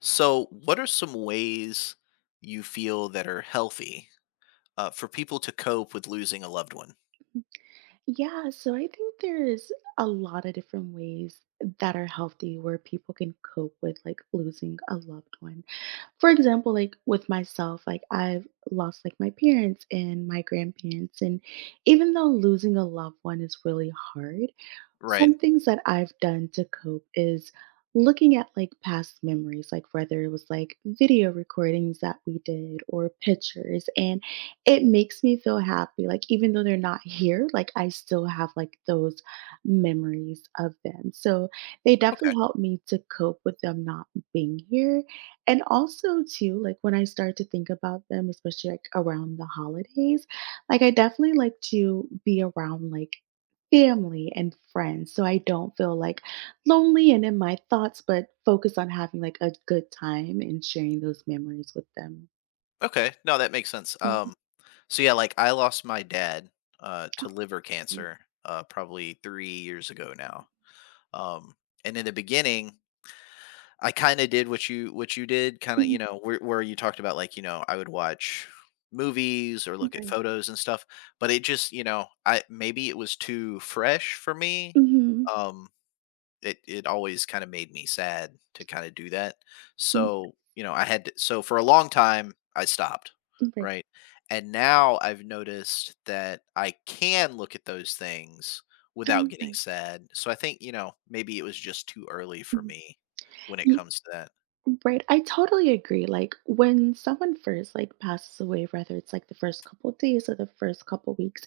So, what are some ways you feel that are healthy for people to cope with losing a loved one? Yeah, so I think there's a lot of different ways that are healthy where people can cope with like losing a loved one. For example, like with myself, like I've lost like my parents and my grandparents. And even though losing a loved one is really hard, Right. some things that I've done to cope is looking at like past memories, like whether it was like video recordings that we did or pictures. And it makes me feel happy. Like even though they're not here, like I still have like those memories of them. So they Okay. definitely help me to cope with them not being here. And also too, like when I start to think about them, especially like around the holidays, like I definitely like to be around like family and friends so I don't feel like lonely and in my thoughts, but focus on having like a good time and sharing those memories with them. Okay. No, that makes sense. Mhm. So yeah, like I lost my dad to liver Mhm. cancer probably 3 years ago now. Um, and in the beginning, I kind of did what you did, Mhm. Where you talked about like I would watch movies or look at Right. photos and stuff, but it just you know I maybe it was too fresh for me. Mm-hmm. Um, it always kind of made me sad to kind of do that. So, you know, I had to, so for a long time I stopped, Right. right? And now I've noticed that I can look at those things without Oh, getting nice. sad. So I think, you know, maybe it was just too early for me when it Mhm. comes to that. Right. I totally agree. Like when someone first like passes away, whether it's like the first couple days or the first couple weeks,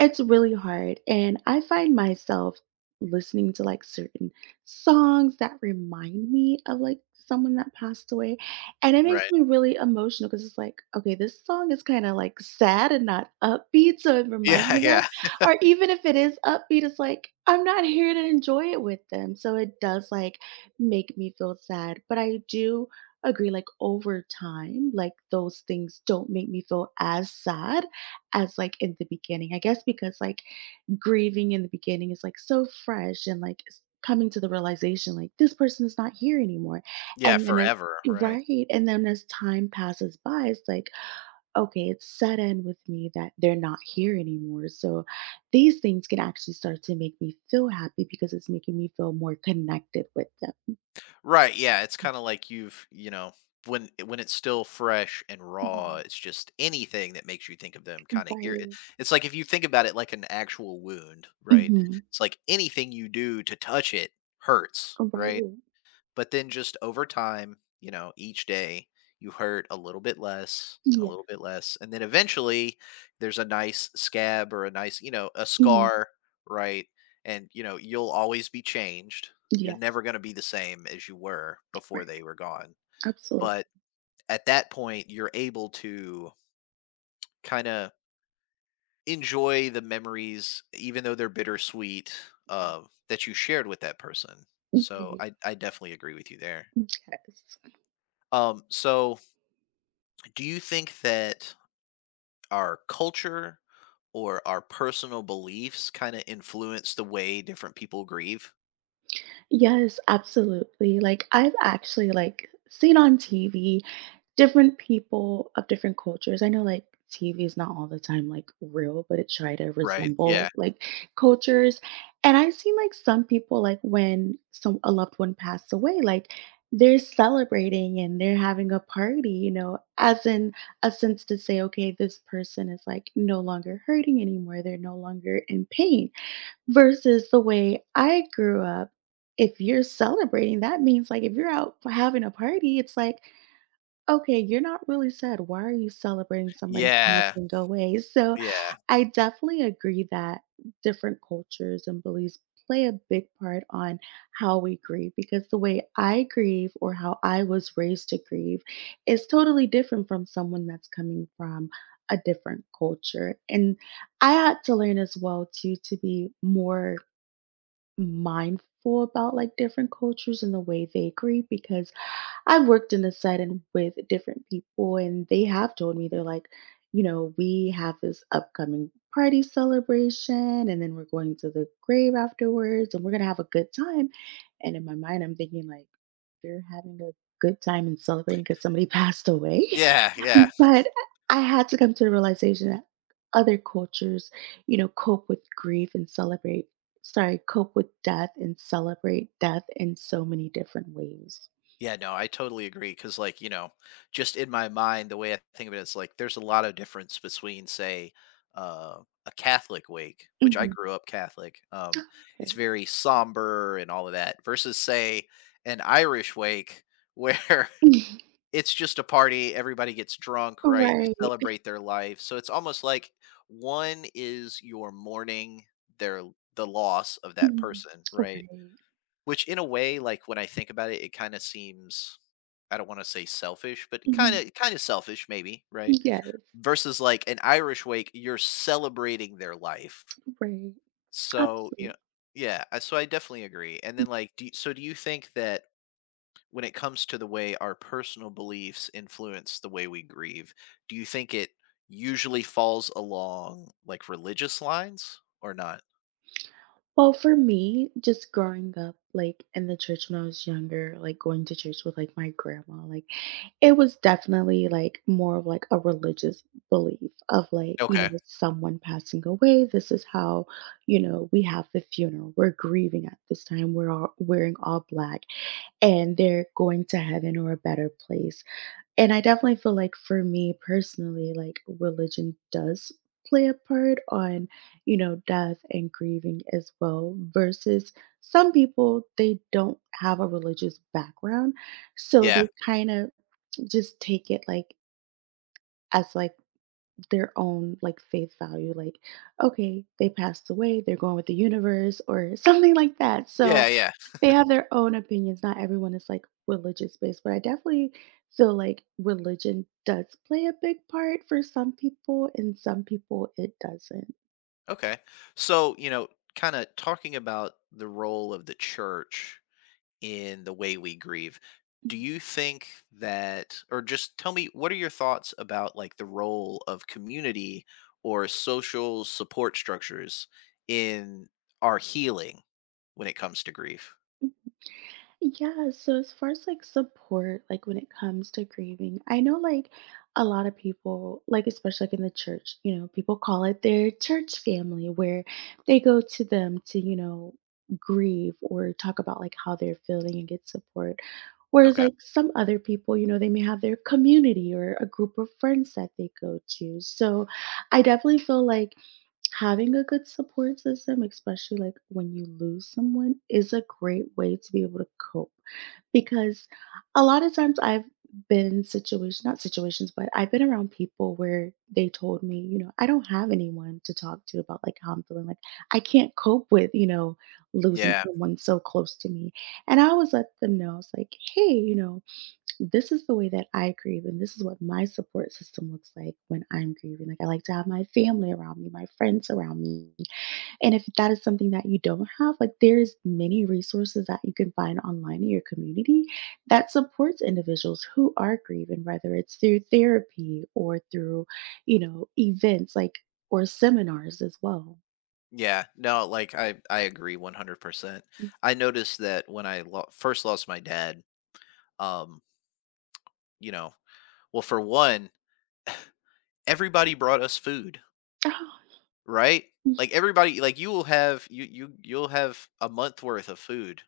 it's really hard. And I find myself listening to like certain songs that remind me of like someone that passed away. And it makes Right. me really emotional because it's like, okay, this song is kind of like sad and not upbeat. So it reminds Yeah, me of them. yeah. Or even if it is upbeat, it's like, I'm not here to enjoy it with them. So it does like make me feel sad. But I do agree, like over time, like those things don't make me feel as sad as like in the beginning. I guess because like grieving in the beginning is like so fresh and like coming to the realization like this person is not here anymore. Yeah, And then as forever, right? Right. And then as time passes by, it's like, okay, it's set in with me that they're not here anymore. So these things can actually start to make me feel happy because it's making me feel more connected with Right, yeah, it's kinda like when it's still fresh and raw, them. it's just anything that makes you think of them kinda ir Right. it's like if you think about it like an actual wound, right? Mhm. It's like anything you do to touch it hurts, right? Right. But then just over time, you know, each day you hurt a little bit less and a Yeah. little bit less. And then eventually there's a nice scab or a nice, you know, a Mhm. scar, right? And, you know, you'll always be changed. You're Yes. never going to be the same as you were before Right. they were gone. Absolutely. But at that point, you're able to kind of enjoy the memories, even though they're bittersweet, uh, that you shared with that person. So Right. I definitely agree with you there. Yes. So do you think that our culture or our personal beliefs kind of influence the way different people grieve? Yes, absolutely. Like I've actually like seen on TV different people of different cultures. I know like TV is not all the time like real, but it try to Right. Yeah. resemble like cultures. And I've seen like some people like when some a loved one passed away, like they're celebrating and they're having a party, you know, as in a sense to say, okay, this person is like no longer hurting anymore. They're no longer in pain. Versus the way I grew up, if you're celebrating, that means like if you're out for having a party, it's like okay, you're not really sad. Why are you celebrating somebody who Yeah. hasn't away? So Yeah. I definitely agree that different cultures and beliefs play a big part on how we grieve, because the way I grieve or how I was raised to grieve is totally different from someone that's coming from a different culture. And I had to learn as well too to be more mindful about like different cultures and the way they grieve, because I've worked in the setting with different people, and they have told me they're like, you know, we have this upcoming party celebration, and then we're going to the grave afterwards, and we're gonna have a good time. And in my mind, I'm thinking like, they're having a good time and celebrating because somebody passed away. Yeah. Yeah. But I had to come to the realization that other cultures, you know, cope with grief and celebrate. Sorry, cope with death and celebrate death in so many different ways. Yeah. No, I totally agree. Cause, like, you know, just in my mind, the way I think of it, it's like there's a lot of difference between, say, uh, a Catholic wake, which I Mhm. grew up Catholic. It's Okay. very somber and all of that, versus, say, an Irish wake where Mhm. it's just a party, everybody gets drunk, right? You Right. celebrate their life. So it's almost like one is your mourning their the loss of that Mhm. person, right? Right. Which in a way, like when I think about it, it kind of seems I don't want to say selfish, but kind Mhm. of kind of selfish maybe, right? Yes. Versus like an Irish wake, you're celebrating their life. Right. So, you know, Absolutely. yeah, so I definitely agree. And then do you think that when it comes to the way our personal beliefs influence the way we grieve, do you think it usually falls along like religious lines or not? Well, for me, just growing up, like in the church when I was younger, like going to church with like my grandma, like it was definitely like more of like a religious belief of like, you Okay. know, someone passing away. This is how, you know, we have the funeral. We're grieving at this time. We're all wearing all black and they're going to heaven or a better place. And I definitely feel like for me personally, like religion does play a part on, you know, death and grieving as well, versus some people, they don't have a religious background. So Yeah. they kind of just take it like as like their own like faith value, like, okay, they passed away, they're going with the universe or something like that. Yeah. So Yeah. they have their own opinions. Not everyone is like religious based, but I definitely feel like religion does play a big part for some people, and some people it doesn't. Okay. So, you know, kind of talking about the role of the church in the way we grieve. Do you think that, or just tell me, what are your thoughts about like the role of community or social support structures in our healing when it comes to grief? Yeah, so as far as like support, like when it comes to grieving, I know like a lot of people, like especially like in the church, you know, people call it their church family where they go to them to, you know, grieve or talk about like how they're feeling and get support. Whereas Okay. like some other people, you know, they may have their community or a group of friends that they go to. So I definitely feel like having a good support system, especially like when you lose someone, is a great way to be able to cope because a lot of times I've been in situations, not situations, but I've been around people where they told me, you know, I don't have anyone to talk to about like how I'm feeling. Like I can't cope with, you know, losing Yeah. someone so close to me. And I always let them know, I was like, hey, you know, this is the way that I grieve and this is what my support system looks like when I'm grieving. Like I like to have my family around me, my friends around me. And if that is something that you don't have, like there's many resources that you can find online in your community that supports individuals who are grieving, whether it's through therapy or through, you know, events like or seminars as well. Yeah. No, like I agree 100%. Mm. I noticed that when first lost my dad, um, you know, well, for one, everybody brought us food. Oh, Right? yeah. Like everybody like you will have you you you'll have a month worth of food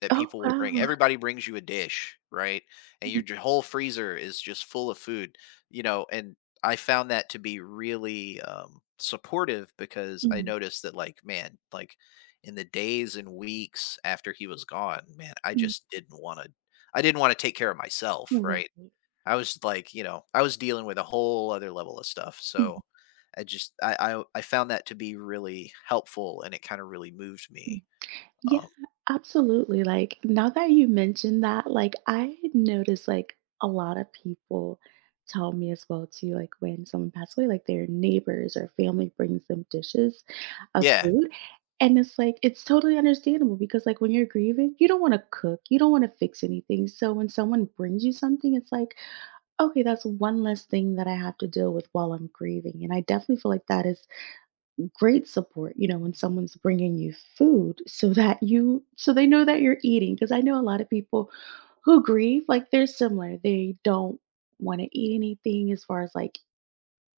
that Oh, people will bring. wow. Everybody brings you a dish, right? And Mhm, your whole freezer is just full of food, you know, and I found that to be really supportive because I mhm, noticed that like man, like in the days and weeks after he was gone, man, I mhm. just didn't want to I didn't want to take care of myself, Right. right? Mhm, I was like, you know, I was dealing with a whole other level of stuff. mhm. So I just I found that to be really helpful and it kind of really moved me. Yeah, Um, absolutely. Like now that you mentioned that, like I noticed like a lot of people tell me as well too, like when someone passed away, like their neighbors or family brings them dishes of yeah. food. And it's like it's totally understandable because like when you're grieving, you don't want to cook, you don't want to fix anything. So when someone brings you something, it's like, okay, that's one less thing that I have to deal with while I'm grieving. And I definitely feel like that is great support, you know, when someone's bringing you food so that you so they know that you're eating. Because I know a lot of people who grieve, like, they're similar. They don't wanna eat anything as far as, like,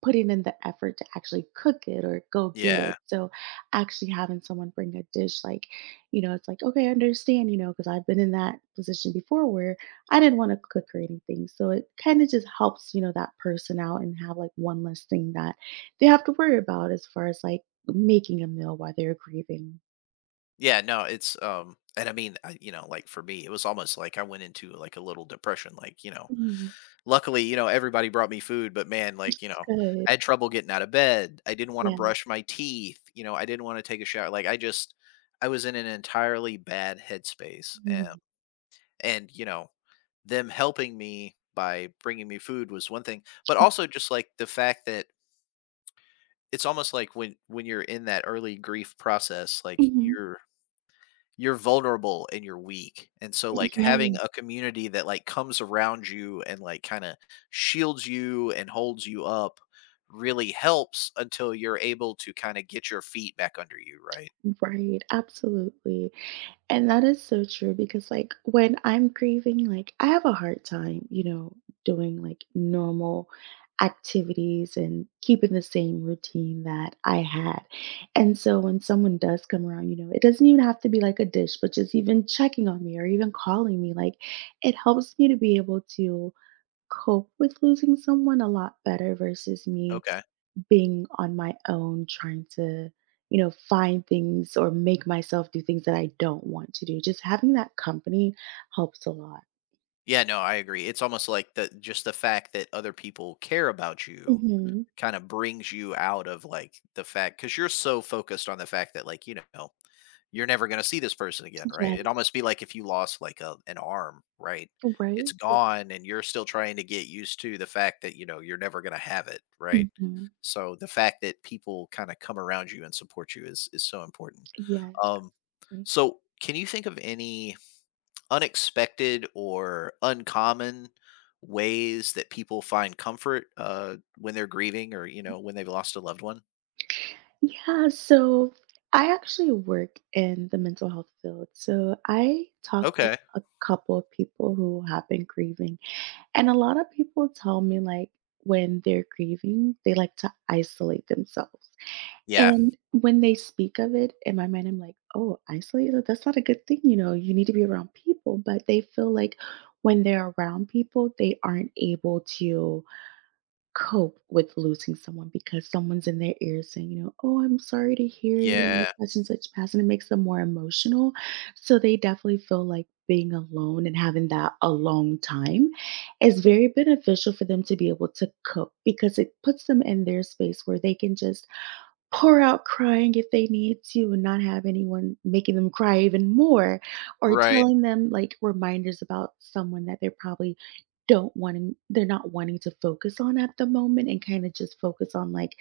putting in the effort to actually cook it or go get it. Yeah. So actually having someone bring a dish like, you know, it's like, okay, I understand, you know, because I've been in that position before where I didn't want to cook or anything. So it kind of just helps, you know, that person out and have like one less thing that they have to worry about as far as like making a meal while they're grieving. Yeah, no, it's and I mean, I, you know, like for me, it was almost like I went into like a little depression like, you know, Mm, luckily, you know, everybody brought me food, but man, it's like, you know, I good. had trouble getting out of bed. I didn't want to Yeah. brush my teeth, you know, I didn't want to take a shower. Like I just I was in an entirely bad headspace. Mhm. And you know them helping me by bringing me food was one thing but also just like the fact that it's almost like when you're in that early grief process like Mhm. you're vulnerable and you're weak, and so like Yeah. having a community that like comes around you and like kind of shields you and holds you up really helps until you're able to kind of get your feet back under you, right? Right. Absolutely. And that is so true because, like, when I'm grieving, like, I have a hard time, you know, doing like normal activities and keeping the same routine that I had. And so when someone does come around, you know, it doesn't even have to be like a dish, but just even checking on me or even calling me, like, it helps me to be able to cope with losing someone a lot better versus me Okay. being on my own, trying to, you know, find things or make myself do things that I don't want to do. Just having that company helps a lot. Yeah, no, I agree. It's almost like the just the fact that other people care about you Mhm. kind of brings you out of like the fact because you're so focused on the fact that like, you know, you're never going to see this person again, right? Yes. It'd almost be like if you lost like an arm, right? It's Right? gone and you're still trying to get used to the fact that, you know, you're never going to have it, right? Mhm. So the fact that people kind of come around you and support you is so important. Yes. um Right. so can you think of any unexpected or uncommon ways that people find comfort when they're grieving, or, you know, when they've lost a loved one? Yeah. So I actually work in the mental health field. So I talk with Okay. a couple of people who have been grieving. And a lot of people tell me, like, when they're grieving, they like to isolate themselves. Yeah. And when they speak of it, in my mind, I'm like, "Oh, isolated? That's not a good thing, you know, you need to be around people." But they feel like when they're around people, they aren't able to cope with losing someone because someone's in their ear saying, you know, "Oh, I'm sorry to hear, you know, Yeah. such and such passed," and it makes them more emotional. So they definitely feel like being alone and having that alone time is very beneficial for them to be able to cope because it puts them in their space where they can just pour out crying if they need to and not have anyone making them cry even more, or Right. telling them like reminders about someone that they're probably don't wanting they're not wanting to focus on at the moment, and kind of just focus on like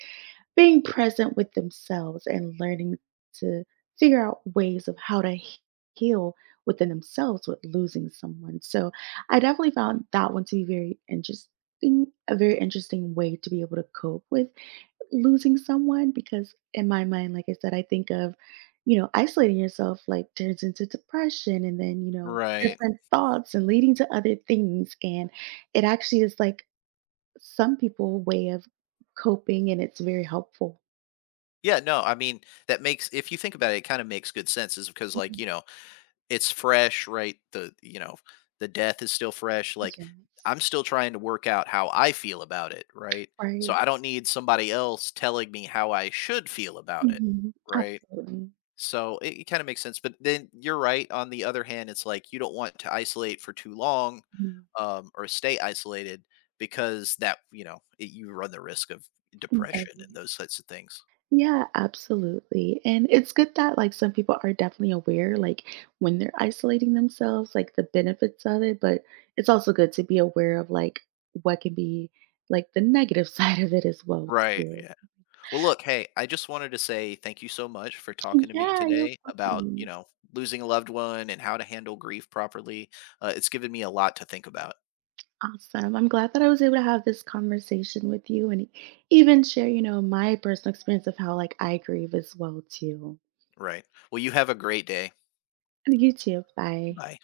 being present with themselves and learning to figure out ways of how to heal within themselves with losing someone. So I definitely found that one to be very interesting, a very interesting way to be able to cope with losing someone because in my mind, like I said, I think of, you know, isolating yourself like turns into depression and then you know Right. different thoughts and leading to other things, and it actually is like some people way of coping and it's very helpful. Yeah, no, I mean, that makes, if you think about it, it kind of makes good sense. Is because, like, Mhm. you know, it's fresh, right? The, you know, the death is still fresh. Yes. Like, Yes. I'm still trying to work out how I feel about it, right? So Right. I don't need somebody else telling me how I should feel about it, Mhm. right? Absolutely. So it kind of makes sense. But then you're right. On the other hand, it's like you don't want to isolate for too long, Mhm. Or stay isolated because that, you know, it, you run the risk of depression Right. and those sorts of things. Yeah, absolutely. And it's good that like some people are definitely aware like when they're isolating themselves, like the benefits of it, but it's also good to be aware of like what can be like the negative side of it as well Right. too. Yeah. Well, look, hey, I just wanted to say thank you so much for talking to me Yeah, you're today about, you welcome. know, losing a loved one and how to handle grief properly. It's given me a lot to think about. Awesome. I'm glad that I was able to have this conversation with you and even share, you know, my personal experience of how like I grieve as well too. Right. Well, you have a great day. And you too. Bye. Bye.